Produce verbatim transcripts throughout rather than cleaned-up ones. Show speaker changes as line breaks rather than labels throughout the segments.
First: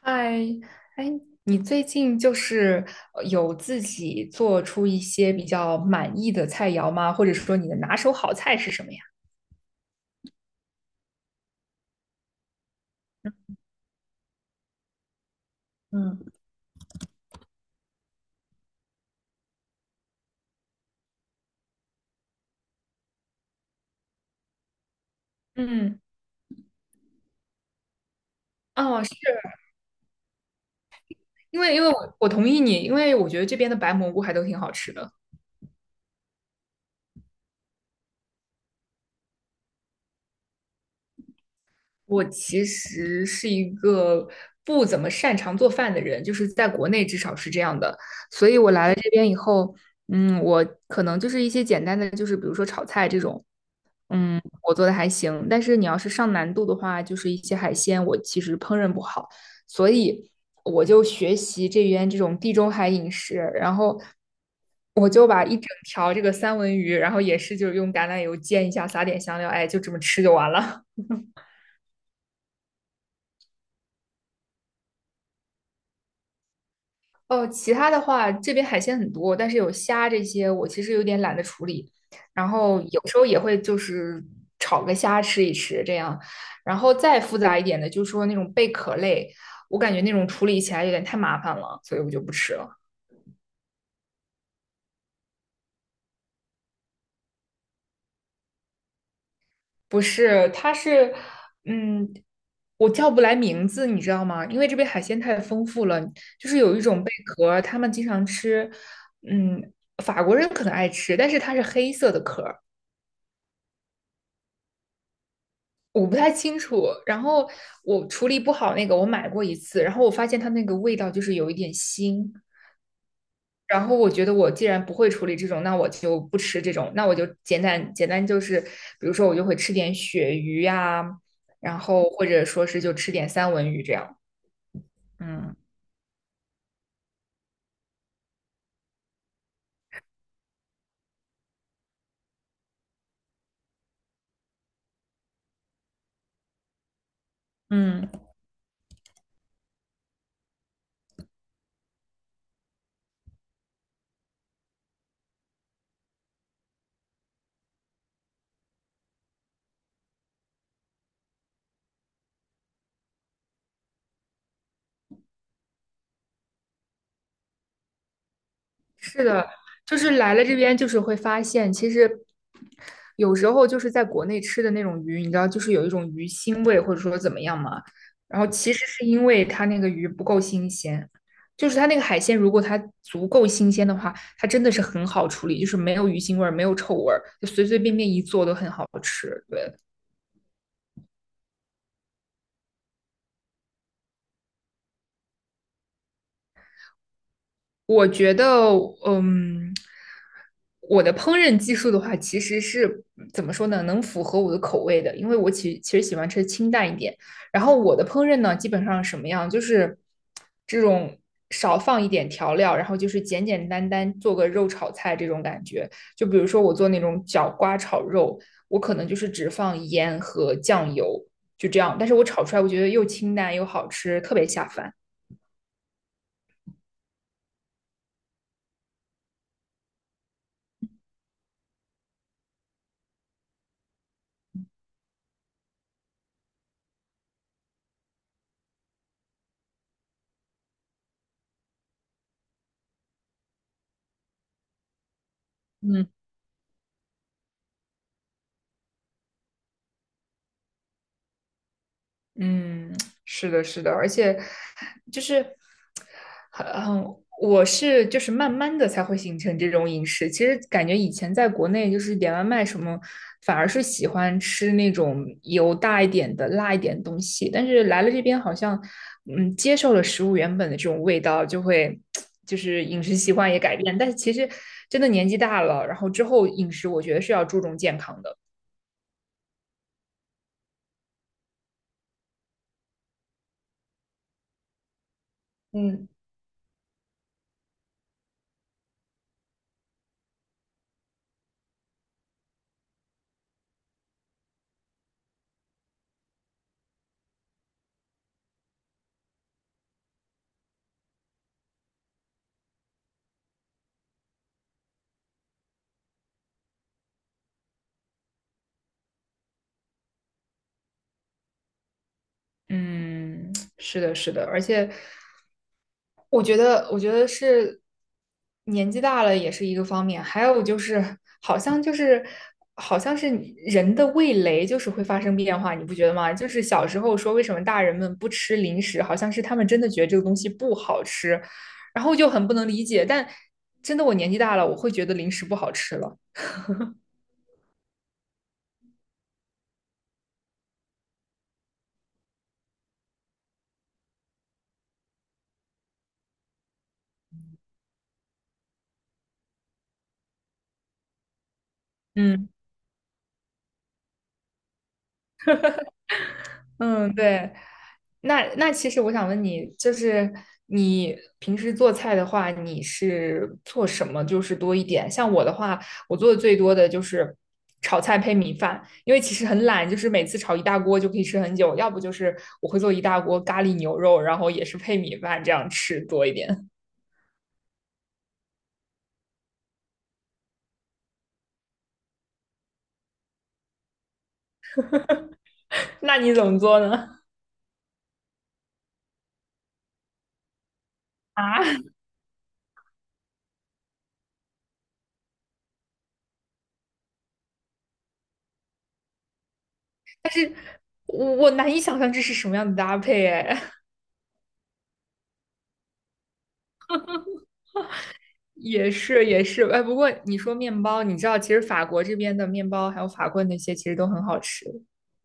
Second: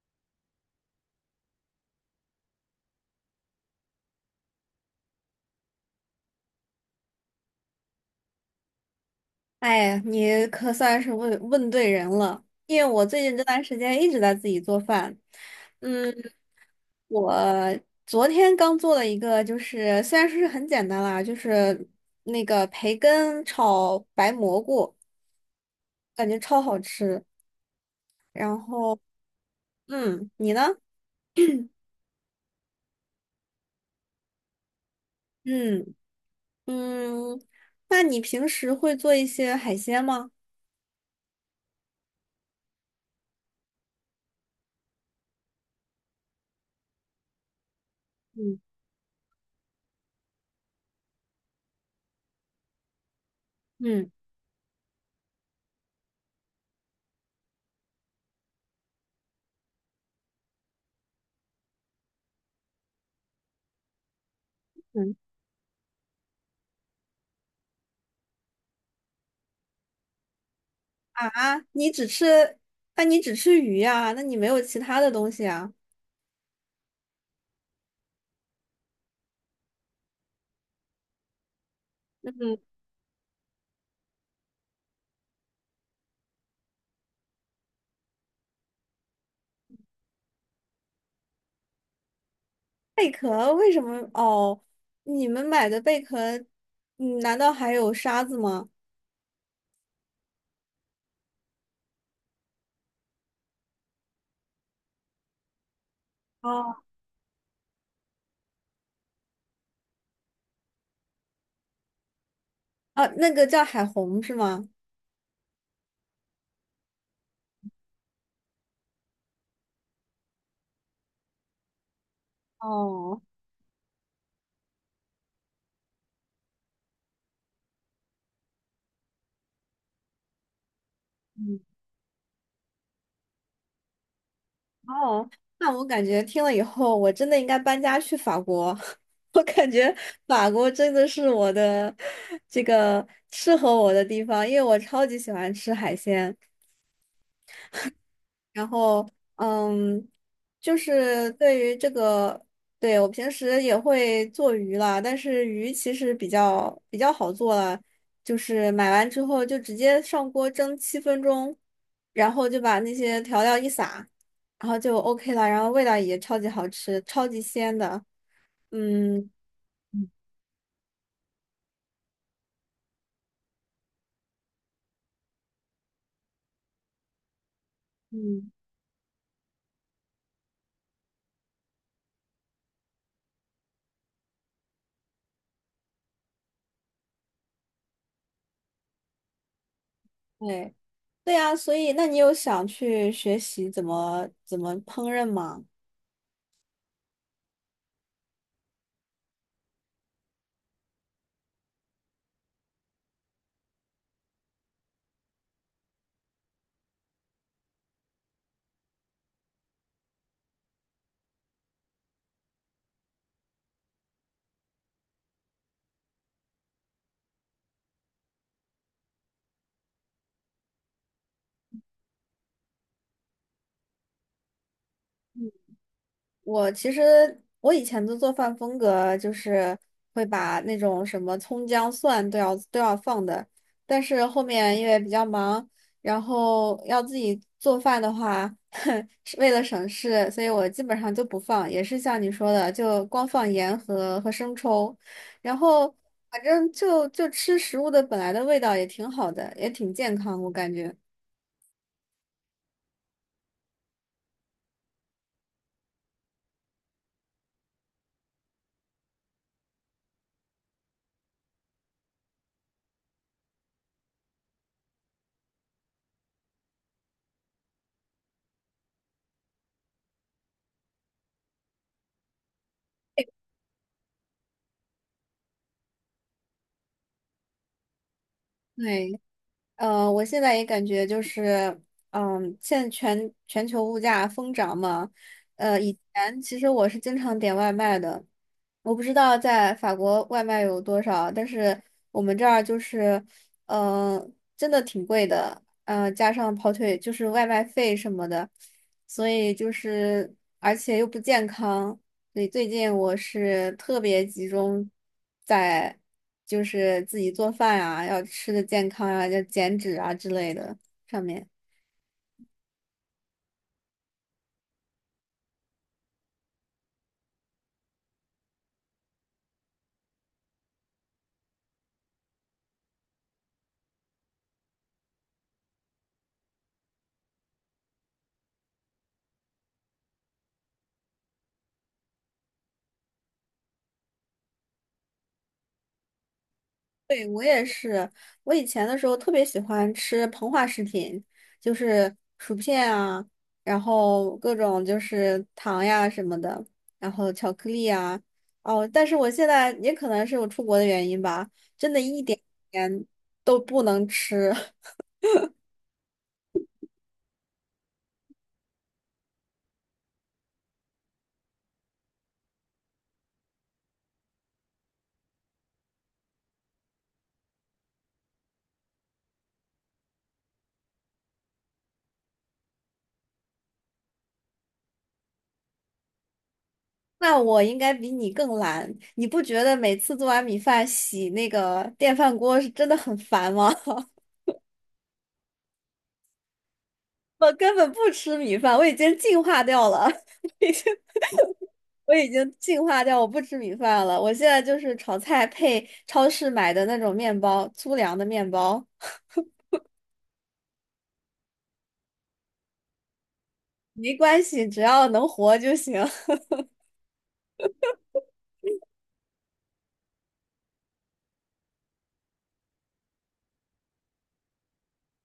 嗨，哎，你最近就是呃有自己做出一些比较满意的菜肴吗？或者说你的拿手好菜是什么呀？
哎，你可算是问问对人了，因为我最近这段时间一直在自己做饭。嗯，
嗯，
我昨天刚做了一个，就是虽然说是很简单啦，就是那个培根炒白蘑菇，
嗯，
感觉超好吃。然后，
哦，是
嗯，你呢？
因为因为我我同意你，因为我觉得这边的白蘑菇还都挺好吃的。
嗯嗯，那你平时会做一些海鲜吗？
我其实是一个不怎么擅长做饭的人，就是在国内至少是这样的，所以
嗯
我来了这边以后，嗯，我可能就是一些简单的，就是比如说炒菜这种，
嗯
嗯，我做的还行，但是你要是上难度的话，就是一些海鲜，我其实烹饪不好，所以我就学习这边这种地中海饮食，然后我
嗯
就把一整条这个三文鱼，然后也是就是用橄榄油煎一下，撒点香料，哎，就这么吃就完了。
啊，你只吃，那你只吃鱼呀？那你没有其他的东西啊？
哦，其他的话，这边海鲜很多，但是有虾这些，我其实有点懒得处理。然
嗯。
后有时候也会就是炒个虾吃一吃这样。然后再复杂一点的，就是说那种贝壳类，我感觉那种处理起来有点太麻烦了，所以我就不吃了。
贝壳为什么？哦，你们买的贝壳，嗯，难道还有沙子吗？
不是，它是，嗯，我叫不来名字，你知道吗？因为这边海鲜太丰富了，就是有
哦，
一种贝壳，他们经常吃，嗯，法国人可能爱吃，但是它是黑色的壳。
啊，那个叫海虹是吗？
我不太清楚。然后我处理不好那个，我买过一次，然后我发现它那个味道就是有一点腥。
哦，
然后我觉得我既然不会处理这种，那我就不吃这种，那我就简单简单就是，比如说我就会吃点鳕鱼呀、
嗯，
然后或者说是就吃点三文鱼这样。
哦，
嗯
那我感觉听了以后，我真的应该搬家去法国。我感觉法国真的是我的这个适合我的地方，因为我超级喜欢吃海鲜。
嗯。
然后，嗯，就是对于这个，对，我平时也会做鱼啦，但是鱼其实比较比较好做了，就是买完之后就直接上锅蒸七分钟，然后就把那些调料一撒，然后就 OK 了，然后味道也超级好吃，超级鲜的。
是
嗯
的，就是来了这边，就是会发现，其实有时候就是在国内吃的那种鱼，你知道，就是有一种鱼腥味，或者说怎么样嘛。然后
嗯，
其实是因为它那个鱼不够新鲜，就是它那个海鲜，如果它足够新鲜的话，它真的是很好处理，就是没有鱼腥味儿，没有臭味儿，就随随便便一做都很好吃。对，
对对呀，所以那你有想去学习怎么怎么烹饪吗？
我觉得，嗯，我的烹饪技术的话，其实是怎么说呢，能符合我的口味的，因为我其其实喜欢吃清淡一点。然后我的烹饪呢，基本上什么样，就是这种少放一点调料，然后就是简简单单做个肉炒菜这种感觉。就比如说我做那种角瓜炒肉，我可能就是只放盐和酱油，就这样。但是我炒出来，我觉得又清淡又好吃，特别下饭。
我其实我以前的做饭风格就是会把那种什么葱姜蒜都要都要放的，但是后面因为比较忙，然后要自己做饭的话，是为了省事，所以我基本上就不放，也是像你说的，就光放盐和和生抽，然后
嗯，
反正就就吃食物的本来的味道也挺好的，也挺健康，我感觉。
嗯，是的，是的，而且就是很很，我是就是慢慢的才会形成这种饮食。其实感觉以前在国内就是点外卖什么，反而是喜欢吃那种油大一点的、辣一点的东西。但是来了这边，好像嗯，接受了食物原本的这种味道，就会就是饮食习惯也改变。但是其实真的年纪大了，然后之后饮食，我觉得是要注重健康的。
对。呃，我现在也感觉就是，嗯，现在全全球物价疯涨嘛，呃，以
嗯
前其实我是经常点外卖的，我不知道在法国外卖有多少，但是我们这儿就是，嗯、真的挺贵的，嗯，加上跑腿就是外卖费什么的，所以就是而且又不健康，所以最近我是特别集中在就是自己做饭啊，要吃的健康啊，要减脂啊之类的上面。
嗯，是的，是的，而且我觉得，我觉得是年纪大了也是一个方面，还有就是，好像就是，好像是你人的味蕾就是会发生变化，你不觉得吗？就是小时候说为什么大人们不吃零食，好像是他们真的觉得这个东西不好吃，然后就很不能理解。但真的我年纪大了，我会觉得零食不好吃了。
对，我也是，我以前的时候特别喜欢吃膨化食品，就是薯片啊，然后各种就是糖呀什么的，然后巧克力啊。哦，但是我现在也可能是我出国的原因吧，真的一点
嗯
点都不能吃。
嗯，对。那那其实我想问你，就是你平时做菜的话，你是做什么就是多一点？像我的话，我做的最多的就是炒菜配米饭，因为其实很懒，就是每次炒一大锅就可以吃很久，要不就是我会做一大锅咖喱牛肉，然后也是配米饭这样吃多一点。
那我应该比你更懒，你不觉得每次做完米饭洗那个电饭锅是真的很烦吗？
那你怎么做呢？
我根本不吃米饭，我已经进化掉了，
啊，
我已经进化掉，我不吃米饭了。我现在就是炒菜配超市买的那种面包，粗粮的面包，
我我难以想象这是什么样的搭配哎。
没关系，只要能活就行。
也是也是，哎，不过你说面包，你知道其实法国这边的面包还有法棍那些其实都很好吃。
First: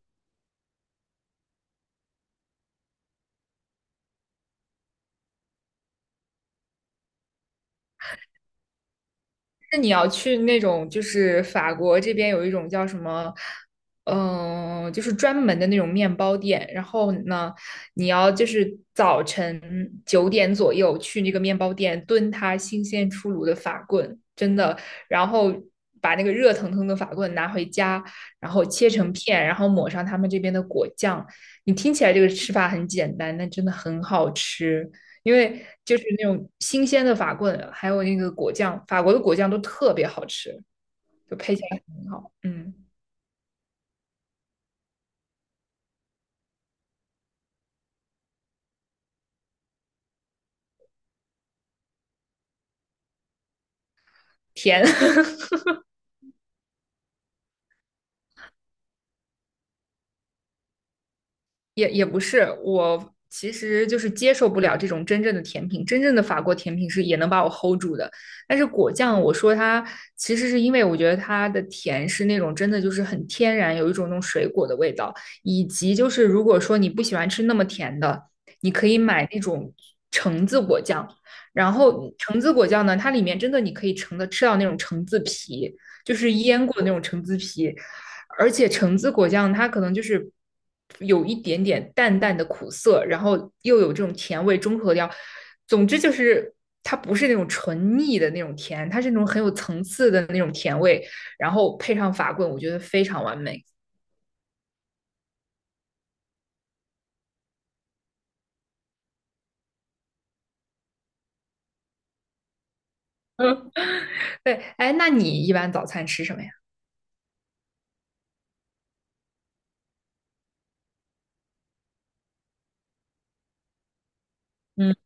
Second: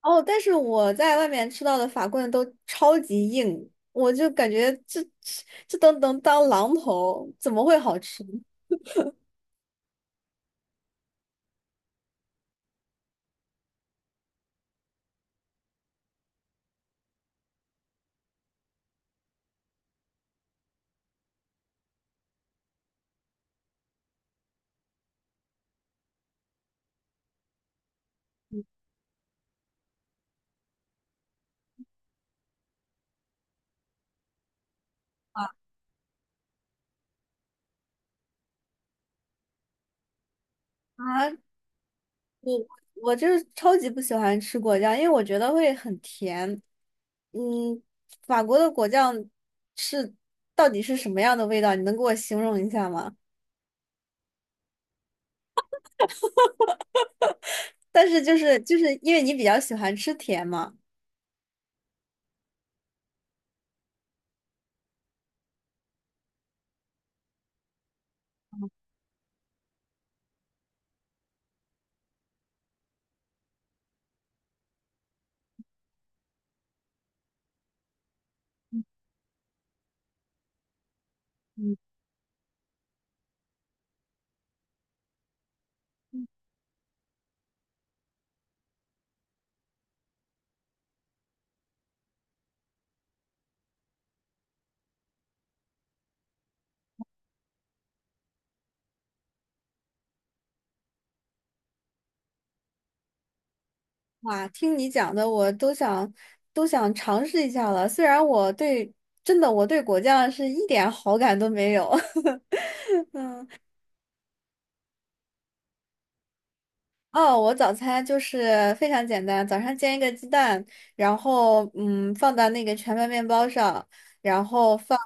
哦，但是我在外面吃到的法棍都超级硬，我就感觉这这这都能当榔头，怎么会好吃？
那你要去那种，就是法国这边有一种叫什么，嗯、就是专门的那种面包店。然后呢，你要就是早晨九点左右去那个面包店蹲它新鲜出炉的法棍，真的。然后把那个热腾腾的法棍拿回家，然后切成片，然后抹上他们这边的果酱。你听起来这个吃法很简单，但真的很好吃。因
啊，
为就是那种新鲜的法棍，还有那个果酱，法国的果酱都特别好吃，就 配起来很好。
我
嗯，
我就是超级不喜欢吃果酱，因为我觉得会很甜。嗯，法国的果酱是到底是什么样的味道？你能给我形容一下吗？
甜。
但是就是就是因为你比较喜欢吃甜嘛，
也也不是，我其实就是接受不了这种真正的甜品。真正的法国甜品是也能把我 hold 住的，但是果酱，我说它其实是因为我觉得它的甜是那种真的就是很天然，有一种那种水果的味道，以及就是如果说你不喜欢吃那么甜的，你可以买那种橙子果酱。然后橙子果酱呢，它里面真的你可以橙的吃到那种橙子皮，就是腌过的那种橙子皮。而且橙子果酱它可能就是有一点点淡淡的苦涩，然后又有这种甜味中和掉。总之就是它不是那种纯腻的那种甜，它是那种很有层次的那种甜味，然后配上法棍，我觉得非常完美。
哇，听你讲的我都想都想尝试一下了。虽然我对真的我对果酱是一点好感都没有。
嗯，对，哎，那你一般早餐吃什么呀？
哦，我早餐就是非常简单，早上煎一个鸡蛋，然后嗯放到那个全麦面包上，然后
嗯
放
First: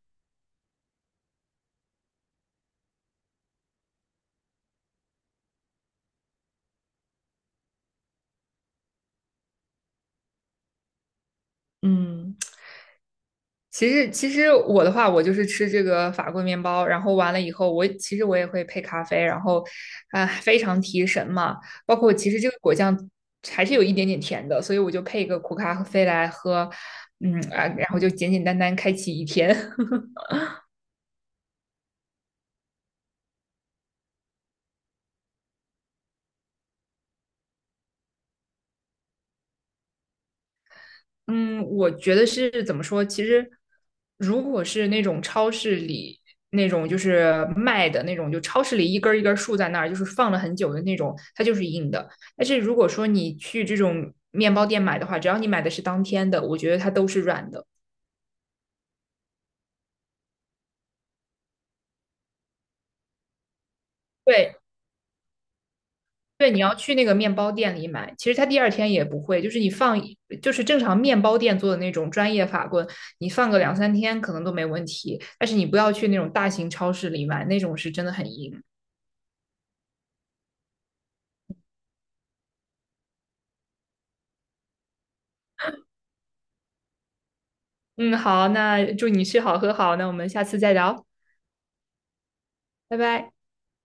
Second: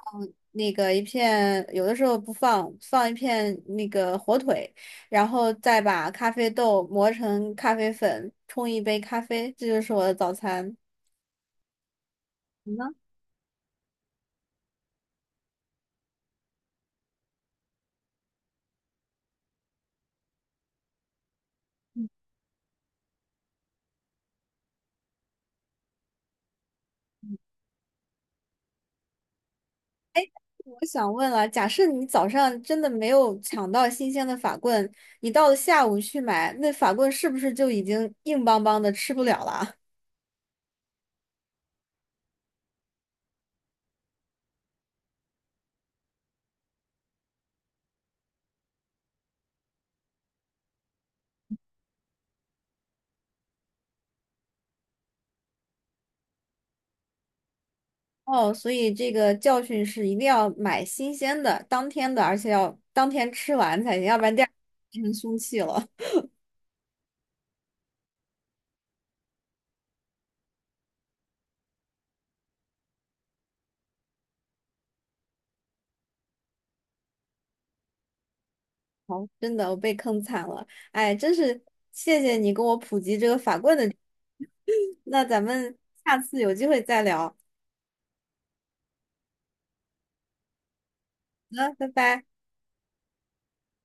那个一片，有的时候不放，放一片那个火腿，然后再把咖啡豆磨成咖啡粉，冲一杯咖啡，这就是我的早餐。
嗯，
你呢？
其实，其实我的话，我就是吃这个法棍面包，然后完了以后，我其实我也会配咖啡，然后，啊、非常提神嘛。包括其实这个果酱还是有一点点甜的，所以我就配一个苦咖啡来喝，嗯啊，然后就简简单单开启一天。
我想问了，假设你早上真的没有抢到新鲜的法棍，你到了下午去买，那法棍是不是就已经硬邦邦的吃不了了？
嗯，我觉得是怎么说？其实，如果是那种超市里那种就是卖的那种，就超市里一根儿一根儿竖在那儿，就是放了很久的那种，它就是硬的。但是如果说你去这种面包店买的话，只要你买的是当天的，我觉得它都是软的。
哦，所以这个教训是一定要买新鲜的、当天的，而且要当天吃完才行，要不然第二
对
天变成凶器了。
对，你要去那个面包店里买，其实它第二天也不会，就是你放一就是正常面包店做的那种专业法棍，你放个两三天可能都没问题。但是你不要去那种大型超市里买，那种是真的很硬。
好，真的，我被坑惨了。哎，真是谢谢你跟我普及这个法棍的知识那咱们下次有机会再聊。好
嗯，好，那祝你吃好喝好，那我们下次再聊，
的，拜拜。
拜拜。